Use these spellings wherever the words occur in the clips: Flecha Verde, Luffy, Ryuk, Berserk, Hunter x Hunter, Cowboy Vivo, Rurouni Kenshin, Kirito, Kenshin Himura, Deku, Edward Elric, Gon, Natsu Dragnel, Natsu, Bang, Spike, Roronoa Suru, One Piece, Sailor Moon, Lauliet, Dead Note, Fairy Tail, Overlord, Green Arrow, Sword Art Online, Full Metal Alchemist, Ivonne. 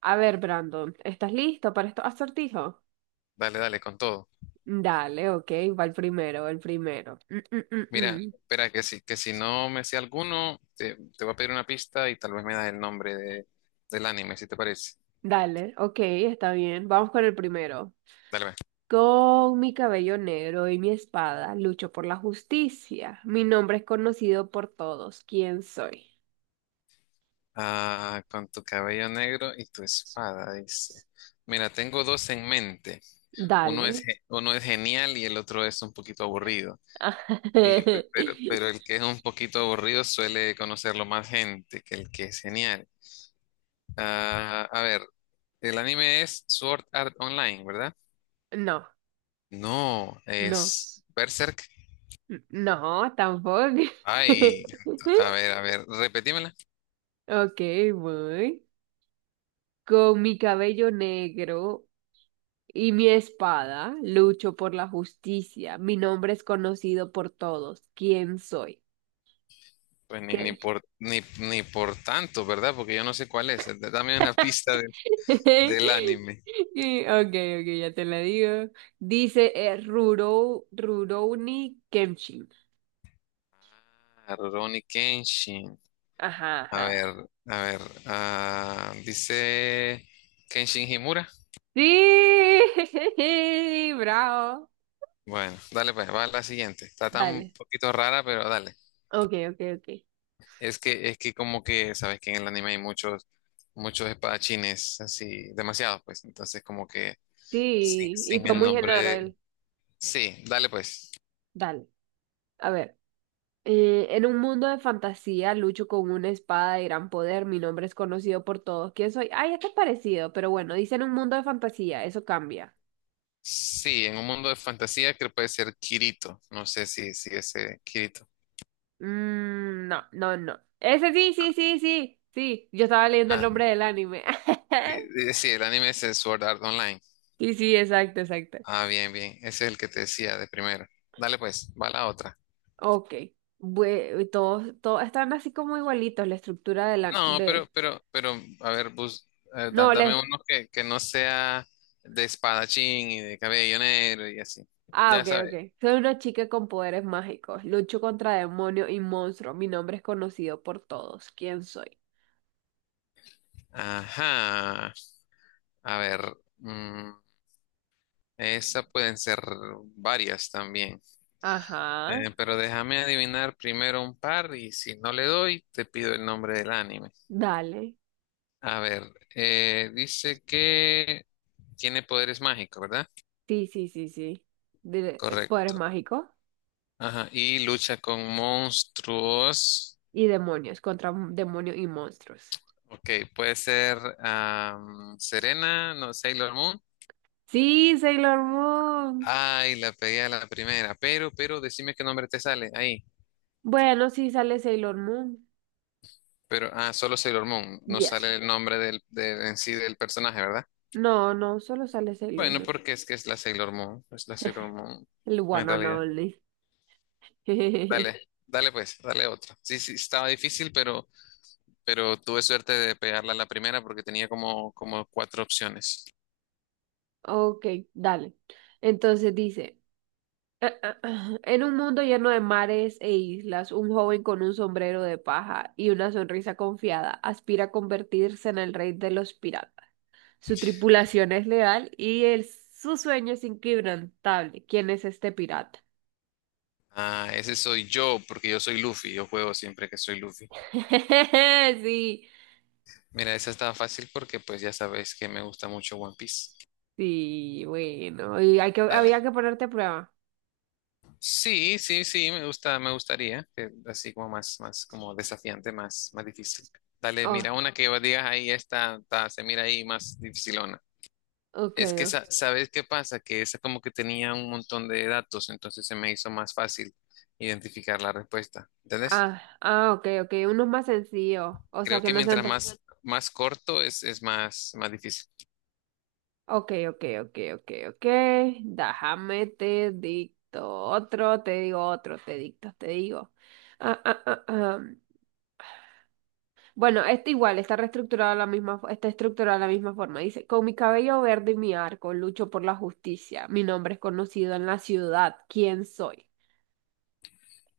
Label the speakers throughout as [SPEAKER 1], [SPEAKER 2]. [SPEAKER 1] A ver, Brandon, ¿estás listo para estos acertijos?
[SPEAKER 2] Dale, dale, con todo.
[SPEAKER 1] Dale, ok, va el primero, el primero. Mm,
[SPEAKER 2] Mira,
[SPEAKER 1] mm.
[SPEAKER 2] espera, que si no me sé alguno, te voy a pedir una pista y tal vez me das el nombre del anime, si te parece.
[SPEAKER 1] Dale, ok, está bien. Vamos con el primero.
[SPEAKER 2] Dale, ve.
[SPEAKER 1] Con mi cabello negro y mi espada lucho por la justicia. Mi nombre es conocido por todos. ¿Quién soy?
[SPEAKER 2] Ah, con tu cabello negro y tu espada, dice. Mira, tengo dos en mente.
[SPEAKER 1] Dale.
[SPEAKER 2] Uno es genial y el otro es un poquito aburrido. Y, pe- pero, pero el que es un poquito aburrido suele conocerlo más gente que el que es genial. A ver, el anime es Sword Art Online, ¿verdad?
[SPEAKER 1] No,
[SPEAKER 2] No,
[SPEAKER 1] no,
[SPEAKER 2] es Berserk.
[SPEAKER 1] no, tampoco.
[SPEAKER 2] Ay, a ver, repetímela.
[SPEAKER 1] Ok, voy. Con mi cabello negro y mi espada lucho por la justicia. Mi nombre es conocido por todos. ¿Quién soy?
[SPEAKER 2] Pues ni
[SPEAKER 1] ¿Qué?
[SPEAKER 2] por ni por tanto, ¿verdad? Porque yo no sé cuál es. Dame una pista del anime.
[SPEAKER 1] Ok, ok, ya te la digo. Dice Rurouni Kenshin.
[SPEAKER 2] Ah, Rurouni Kenshin.
[SPEAKER 1] Ajá,
[SPEAKER 2] A
[SPEAKER 1] ajá.
[SPEAKER 2] ver, a ver. Dice Kenshin Himura.
[SPEAKER 1] Sí, bravo.
[SPEAKER 2] Bueno, dale pues, va a la siguiente. Está tan un
[SPEAKER 1] Dale.
[SPEAKER 2] poquito rara, pero dale.
[SPEAKER 1] Ok, ok, ok.
[SPEAKER 2] Es que como que, sabes que en el anime hay muchos espadachines, así, demasiados, pues. Entonces, como que
[SPEAKER 1] Sí, y
[SPEAKER 2] sin
[SPEAKER 1] fue
[SPEAKER 2] el
[SPEAKER 1] muy
[SPEAKER 2] nombre.
[SPEAKER 1] general.
[SPEAKER 2] Sí, dale pues.
[SPEAKER 1] Dale, a ver. En un mundo de fantasía, lucho con una espada de gran poder. Mi nombre es conocido por todos. ¿Quién soy? Ay, este es parecido, pero bueno, dice en un mundo de fantasía, eso cambia.
[SPEAKER 2] Sí, en un mundo de fantasía creo que puede ser Kirito. No sé si, si ese Kirito.
[SPEAKER 1] Mm, no, no, no. Ese sí, sí, sí, sí, sí. Yo estaba leyendo el
[SPEAKER 2] Ah,
[SPEAKER 1] nombre del anime.
[SPEAKER 2] sí, el anime es el Sword Art Online.
[SPEAKER 1] Sí, sí, exacto, exacto.
[SPEAKER 2] Ah, bien, bien. Ese es el que te decía de primero. Dale pues, va la otra.
[SPEAKER 1] Ok. Todos están así como igualitos, la estructura de la...
[SPEAKER 2] No,
[SPEAKER 1] De...
[SPEAKER 2] a ver,
[SPEAKER 1] No, la,
[SPEAKER 2] dame uno que no sea de espadachín y de cabello negro y así.
[SPEAKER 1] Ah,
[SPEAKER 2] Ya
[SPEAKER 1] ok,
[SPEAKER 2] sabes.
[SPEAKER 1] ok. Soy una chica con poderes mágicos. Lucho contra demonios y monstruos. Mi nombre es conocido por todos. ¿Quién soy?
[SPEAKER 2] Ajá. A ver, mm, esa pueden ser varias también.
[SPEAKER 1] Ajá.
[SPEAKER 2] Pero déjame adivinar primero un par y si no le doy, te pido el nombre del anime.
[SPEAKER 1] Dale.
[SPEAKER 2] A ver, dice que tiene poderes mágicos, ¿verdad?
[SPEAKER 1] Sí, sí, sí, sí. Poderes
[SPEAKER 2] Correcto.
[SPEAKER 1] mágicos
[SPEAKER 2] Ajá, y lucha con monstruos.
[SPEAKER 1] y demonios contra demonios y monstruos.
[SPEAKER 2] Ok, puede ser Serena, no, Sailor Moon.
[SPEAKER 1] Sí, Sailor Moon.
[SPEAKER 2] Ay, la pegué a la primera, pero, decime qué nombre te sale ahí.
[SPEAKER 1] Bueno, sí sale Sailor Moon.
[SPEAKER 2] Pero, ah, solo Sailor Moon, no
[SPEAKER 1] Yes.
[SPEAKER 2] sale el nombre en sí del personaje, ¿verdad?
[SPEAKER 1] No, no, solo sale Sailor
[SPEAKER 2] Bueno,
[SPEAKER 1] Moon.
[SPEAKER 2] porque es que es la Sailor Moon, es la Sailor Moon
[SPEAKER 1] El one
[SPEAKER 2] en
[SPEAKER 1] and
[SPEAKER 2] realidad.
[SPEAKER 1] only.
[SPEAKER 2] Dale, dale pues, dale otra. Sí, sí, estaba difícil, pero tuve suerte de pegarla a la primera porque tenía como cuatro opciones.
[SPEAKER 1] Ok, dale. Entonces dice. Ah, ah, ah. En un mundo lleno de mares e islas, un joven con un sombrero de paja y una sonrisa confiada aspira a convertirse en el rey de los piratas. Su tripulación es leal y su sueño es inquebrantable. ¿Quién es este pirata?
[SPEAKER 2] Ah, ese soy yo, porque yo soy Luffy, yo juego siempre que soy Luffy.
[SPEAKER 1] Sí,
[SPEAKER 2] Mira, esa estaba fácil porque pues ya sabes que me gusta mucho One Piece.
[SPEAKER 1] sí, bueno, y hay que,
[SPEAKER 2] Dale.
[SPEAKER 1] había que ponerte a prueba.
[SPEAKER 2] Sí, sí, sí, me gusta, me gustaría, que así como más como desafiante, más difícil. Dale,
[SPEAKER 1] Oh,
[SPEAKER 2] mira una que vos digas ahí, se mira ahí más difícil.
[SPEAKER 1] ok.
[SPEAKER 2] Es que,
[SPEAKER 1] Oh.
[SPEAKER 2] ¿sabes qué pasa? Que esa como que tenía un montón de datos, entonces se me hizo más fácil identificar la respuesta. ¿Entendés?
[SPEAKER 1] Ah, ah, ok, ok, unos más sencillos, o sea,
[SPEAKER 2] Creo
[SPEAKER 1] que
[SPEAKER 2] que
[SPEAKER 1] no sean
[SPEAKER 2] mientras
[SPEAKER 1] tan
[SPEAKER 2] más corto es más difícil.
[SPEAKER 1] Ok, ok, ok, ok, ok. Déjame te dicto otro, te digo otro, te dicto, te digo. Ah, ah, ah, ah. Bueno, este igual está reestructurado de la misma, está estructurado de la misma forma. Dice, con mi cabello verde y mi arco lucho por la justicia. Mi nombre es conocido en la ciudad. ¿Quién soy?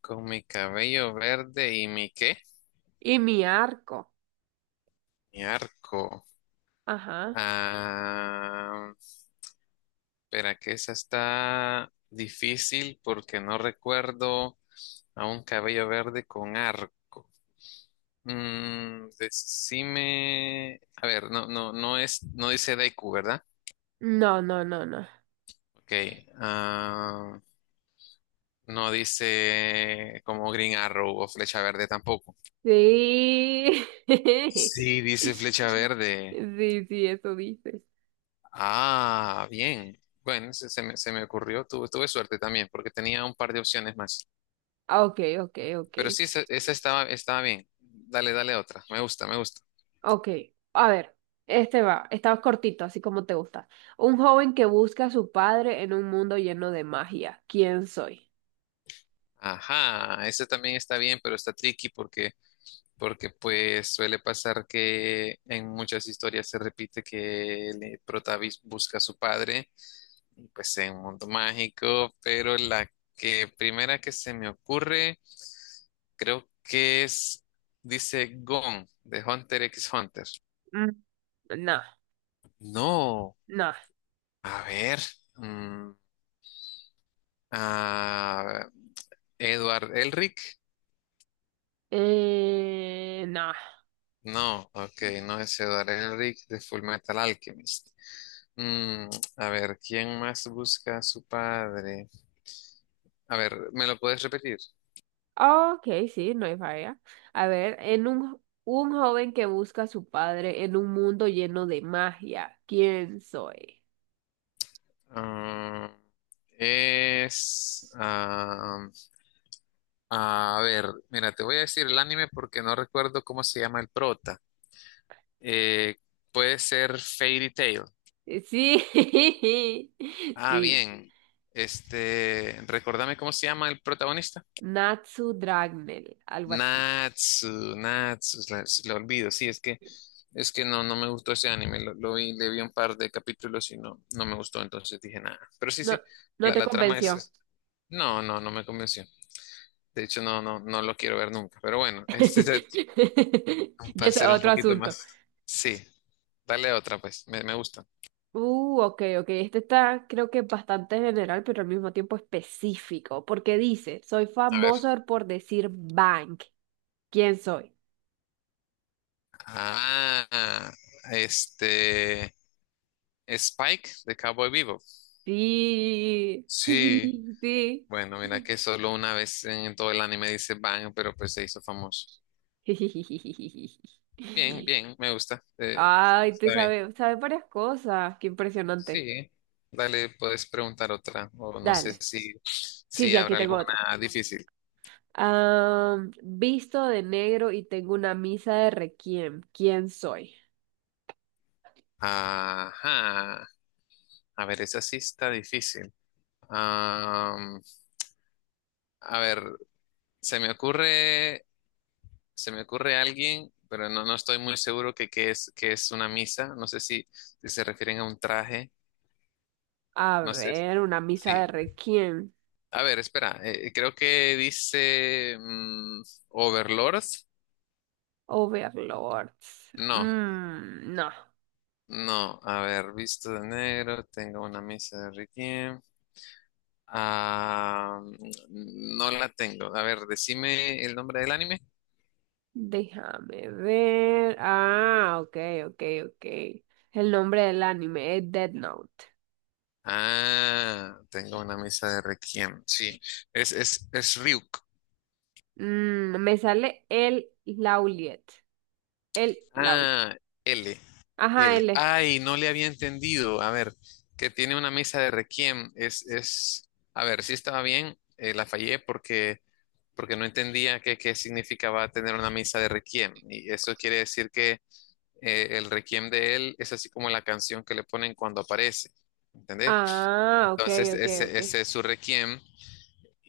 [SPEAKER 2] ¿Con mi cabello verde y mi qué?
[SPEAKER 1] Y mi arco.
[SPEAKER 2] Mi arco.
[SPEAKER 1] Ajá.
[SPEAKER 2] Ah, espera, que esa está difícil porque no recuerdo a un cabello verde con arco. Mm, decime, a ver, no es, no dice Deku, ¿verdad?
[SPEAKER 1] No, no, no, no.
[SPEAKER 2] Ok, ah, no dice como Green Arrow o Flecha Verde tampoco.
[SPEAKER 1] Sí.
[SPEAKER 2] Sí, dice Flecha Verde.
[SPEAKER 1] Sí, sí, eso dices.
[SPEAKER 2] Ah, bien. Bueno, se me ocurrió, tuve suerte también, porque tenía un par de opciones más.
[SPEAKER 1] Ah, ok, ok, ok.
[SPEAKER 2] Pero sí, esa estaba bien. Dale, dale otra. Me gusta, me gusta.
[SPEAKER 1] Ok, a ver, este va, está cortito, así como te gusta. Un joven que busca a su padre en un mundo lleno de magia. ¿Quién soy?
[SPEAKER 2] Ajá, esa también está bien, pero está tricky porque pues suele pasar que en muchas historias se repite que el protagonista busca a su padre, y pues en un mundo mágico, pero la que primera que se me ocurre, creo que es, dice Gon, de Hunter x Hunter.
[SPEAKER 1] Mm, no,
[SPEAKER 2] No,
[SPEAKER 1] no.
[SPEAKER 2] a ver, mm, a Edward Elric.
[SPEAKER 1] No.
[SPEAKER 2] No, ok, no es Edward Elric de Full Metal Alchemist. Mm, a ver, ¿quién más busca a su padre? A ver, ¿me lo puedes repetir?
[SPEAKER 1] Ok, sí, no hay falla. A ver, un joven que busca a su padre en un mundo lleno de magia. ¿Quién soy?
[SPEAKER 2] Ah, es... a ver, mira, te voy a decir el anime porque no recuerdo cómo se llama el prota. Eh, puede ser Fairy Tail.
[SPEAKER 1] Sí,
[SPEAKER 2] Ah,
[SPEAKER 1] sí.
[SPEAKER 2] bien. Este, recordame cómo se llama el protagonista.
[SPEAKER 1] Natsu Dragnel, algo así.
[SPEAKER 2] Natsu, se lo olvido, sí, es que no, no me gustó ese anime, lo vi, le vi un par de capítulos y no, no me gustó, entonces dije nada. Pero sí,
[SPEAKER 1] No,
[SPEAKER 2] sí,
[SPEAKER 1] no te
[SPEAKER 2] la trama
[SPEAKER 1] convenció.
[SPEAKER 2] es- no, no me convenció. De hecho, no lo quiero ver nunca. Pero bueno, este es el-
[SPEAKER 1] Ya
[SPEAKER 2] para
[SPEAKER 1] es
[SPEAKER 2] ser un
[SPEAKER 1] otro
[SPEAKER 2] poquito
[SPEAKER 1] asunto.
[SPEAKER 2] más. Sí, dale otra, pues, me gusta.
[SPEAKER 1] Ok, ok. Este está, creo que bastante general, pero al mismo tiempo específico, porque dice, soy
[SPEAKER 2] A ver.
[SPEAKER 1] famoso por decir bank. ¿Quién soy?
[SPEAKER 2] Ah, este, Spike de Cowboy Vivo.
[SPEAKER 1] Sí,
[SPEAKER 2] Sí,
[SPEAKER 1] sí.
[SPEAKER 2] bueno, mira que solo una vez en todo el anime dice Bang, pero pues se hizo famoso. Bien, bien, me gusta.
[SPEAKER 1] Ay, te
[SPEAKER 2] Está bien.
[SPEAKER 1] sabe, sabe varias cosas. Qué impresionante.
[SPEAKER 2] Sí. Dale, puedes preguntar otra, o no sé
[SPEAKER 1] Dale.
[SPEAKER 2] si,
[SPEAKER 1] Sí,
[SPEAKER 2] si
[SPEAKER 1] sí, aquí
[SPEAKER 2] habrá
[SPEAKER 1] tengo
[SPEAKER 2] alguna
[SPEAKER 1] otra.
[SPEAKER 2] difícil.
[SPEAKER 1] Visto de negro y tengo una misa de requiem. ¿Quién soy?
[SPEAKER 2] Ajá. A ver, esa sí está difícil. Am, a ver, se me ocurre, se me ocurre alguien, pero no, no estoy muy seguro que qué es, que es una misa. No sé si, si se refieren a un traje.
[SPEAKER 1] A
[SPEAKER 2] No sé.
[SPEAKER 1] ver, una misa de
[SPEAKER 2] Sí,
[SPEAKER 1] Requiem.
[SPEAKER 2] a ver, espera, creo que dice mm, Overlord.
[SPEAKER 1] Overlords.
[SPEAKER 2] No,
[SPEAKER 1] Mm, no.
[SPEAKER 2] no, a ver, visto de negro, tengo una misa de Requiem. Ah, mm, no la tengo. A ver, decime el nombre del anime.
[SPEAKER 1] Déjame ver. Ah, ok, ok, ok. El nombre del anime es Dead Note.
[SPEAKER 2] Ah, tengo una misa de Requiem. Sí, es Ryuk.
[SPEAKER 1] Mm, me sale el Lauliet. El Lauliet.
[SPEAKER 2] Ah, L,
[SPEAKER 1] Ajá,
[SPEAKER 2] L.
[SPEAKER 1] L.
[SPEAKER 2] Ay, no le había entendido. A ver, que tiene una misa de Requiem. Es, a ver, sí estaba bien, la fallé porque. Porque no entendía qué significaba tener una misa de requiem. Y eso quiere decir que el requiem de él es así como la canción que le ponen cuando aparece, ¿entendés?
[SPEAKER 1] Ah, ok,
[SPEAKER 2] Entonces,
[SPEAKER 1] ok, ok.
[SPEAKER 2] ese es su requiem.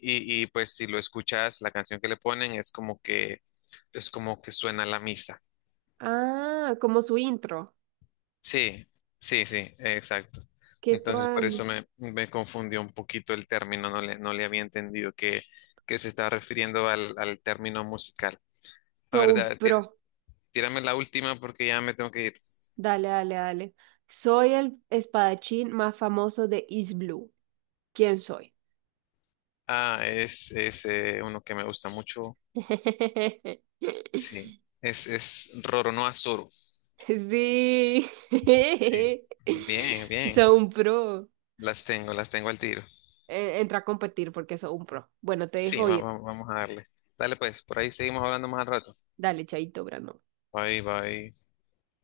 [SPEAKER 2] Y pues si lo escuchas, la canción que le ponen es como que suena la misa.
[SPEAKER 1] Ah, como su intro.
[SPEAKER 2] Sí, sí, sí, exacto.
[SPEAKER 1] Que
[SPEAKER 2] Entonces, por eso me confundió un poquito el término, no le había entendido que se estaba refiriendo al término musical. La
[SPEAKER 1] todo un
[SPEAKER 2] verdad,
[SPEAKER 1] pro.
[SPEAKER 2] tírame la última porque ya me tengo que ir.
[SPEAKER 1] Dale, dale, dale. Soy el espadachín más famoso de East Blue. ¿Quién soy?
[SPEAKER 2] Ah, es uno que me gusta mucho. Sí, es Roronoa Suru.
[SPEAKER 1] Sí.
[SPEAKER 2] Sí, bien, bien.
[SPEAKER 1] Soy un pro.
[SPEAKER 2] Las tengo al tiro.
[SPEAKER 1] Entra a competir porque soy un pro. Bueno, te
[SPEAKER 2] Sí,
[SPEAKER 1] dejo ir.
[SPEAKER 2] vamos a darle. Dale pues, por ahí seguimos hablando más al rato.
[SPEAKER 1] Dale, chaito, Brandon.
[SPEAKER 2] Bye, bye.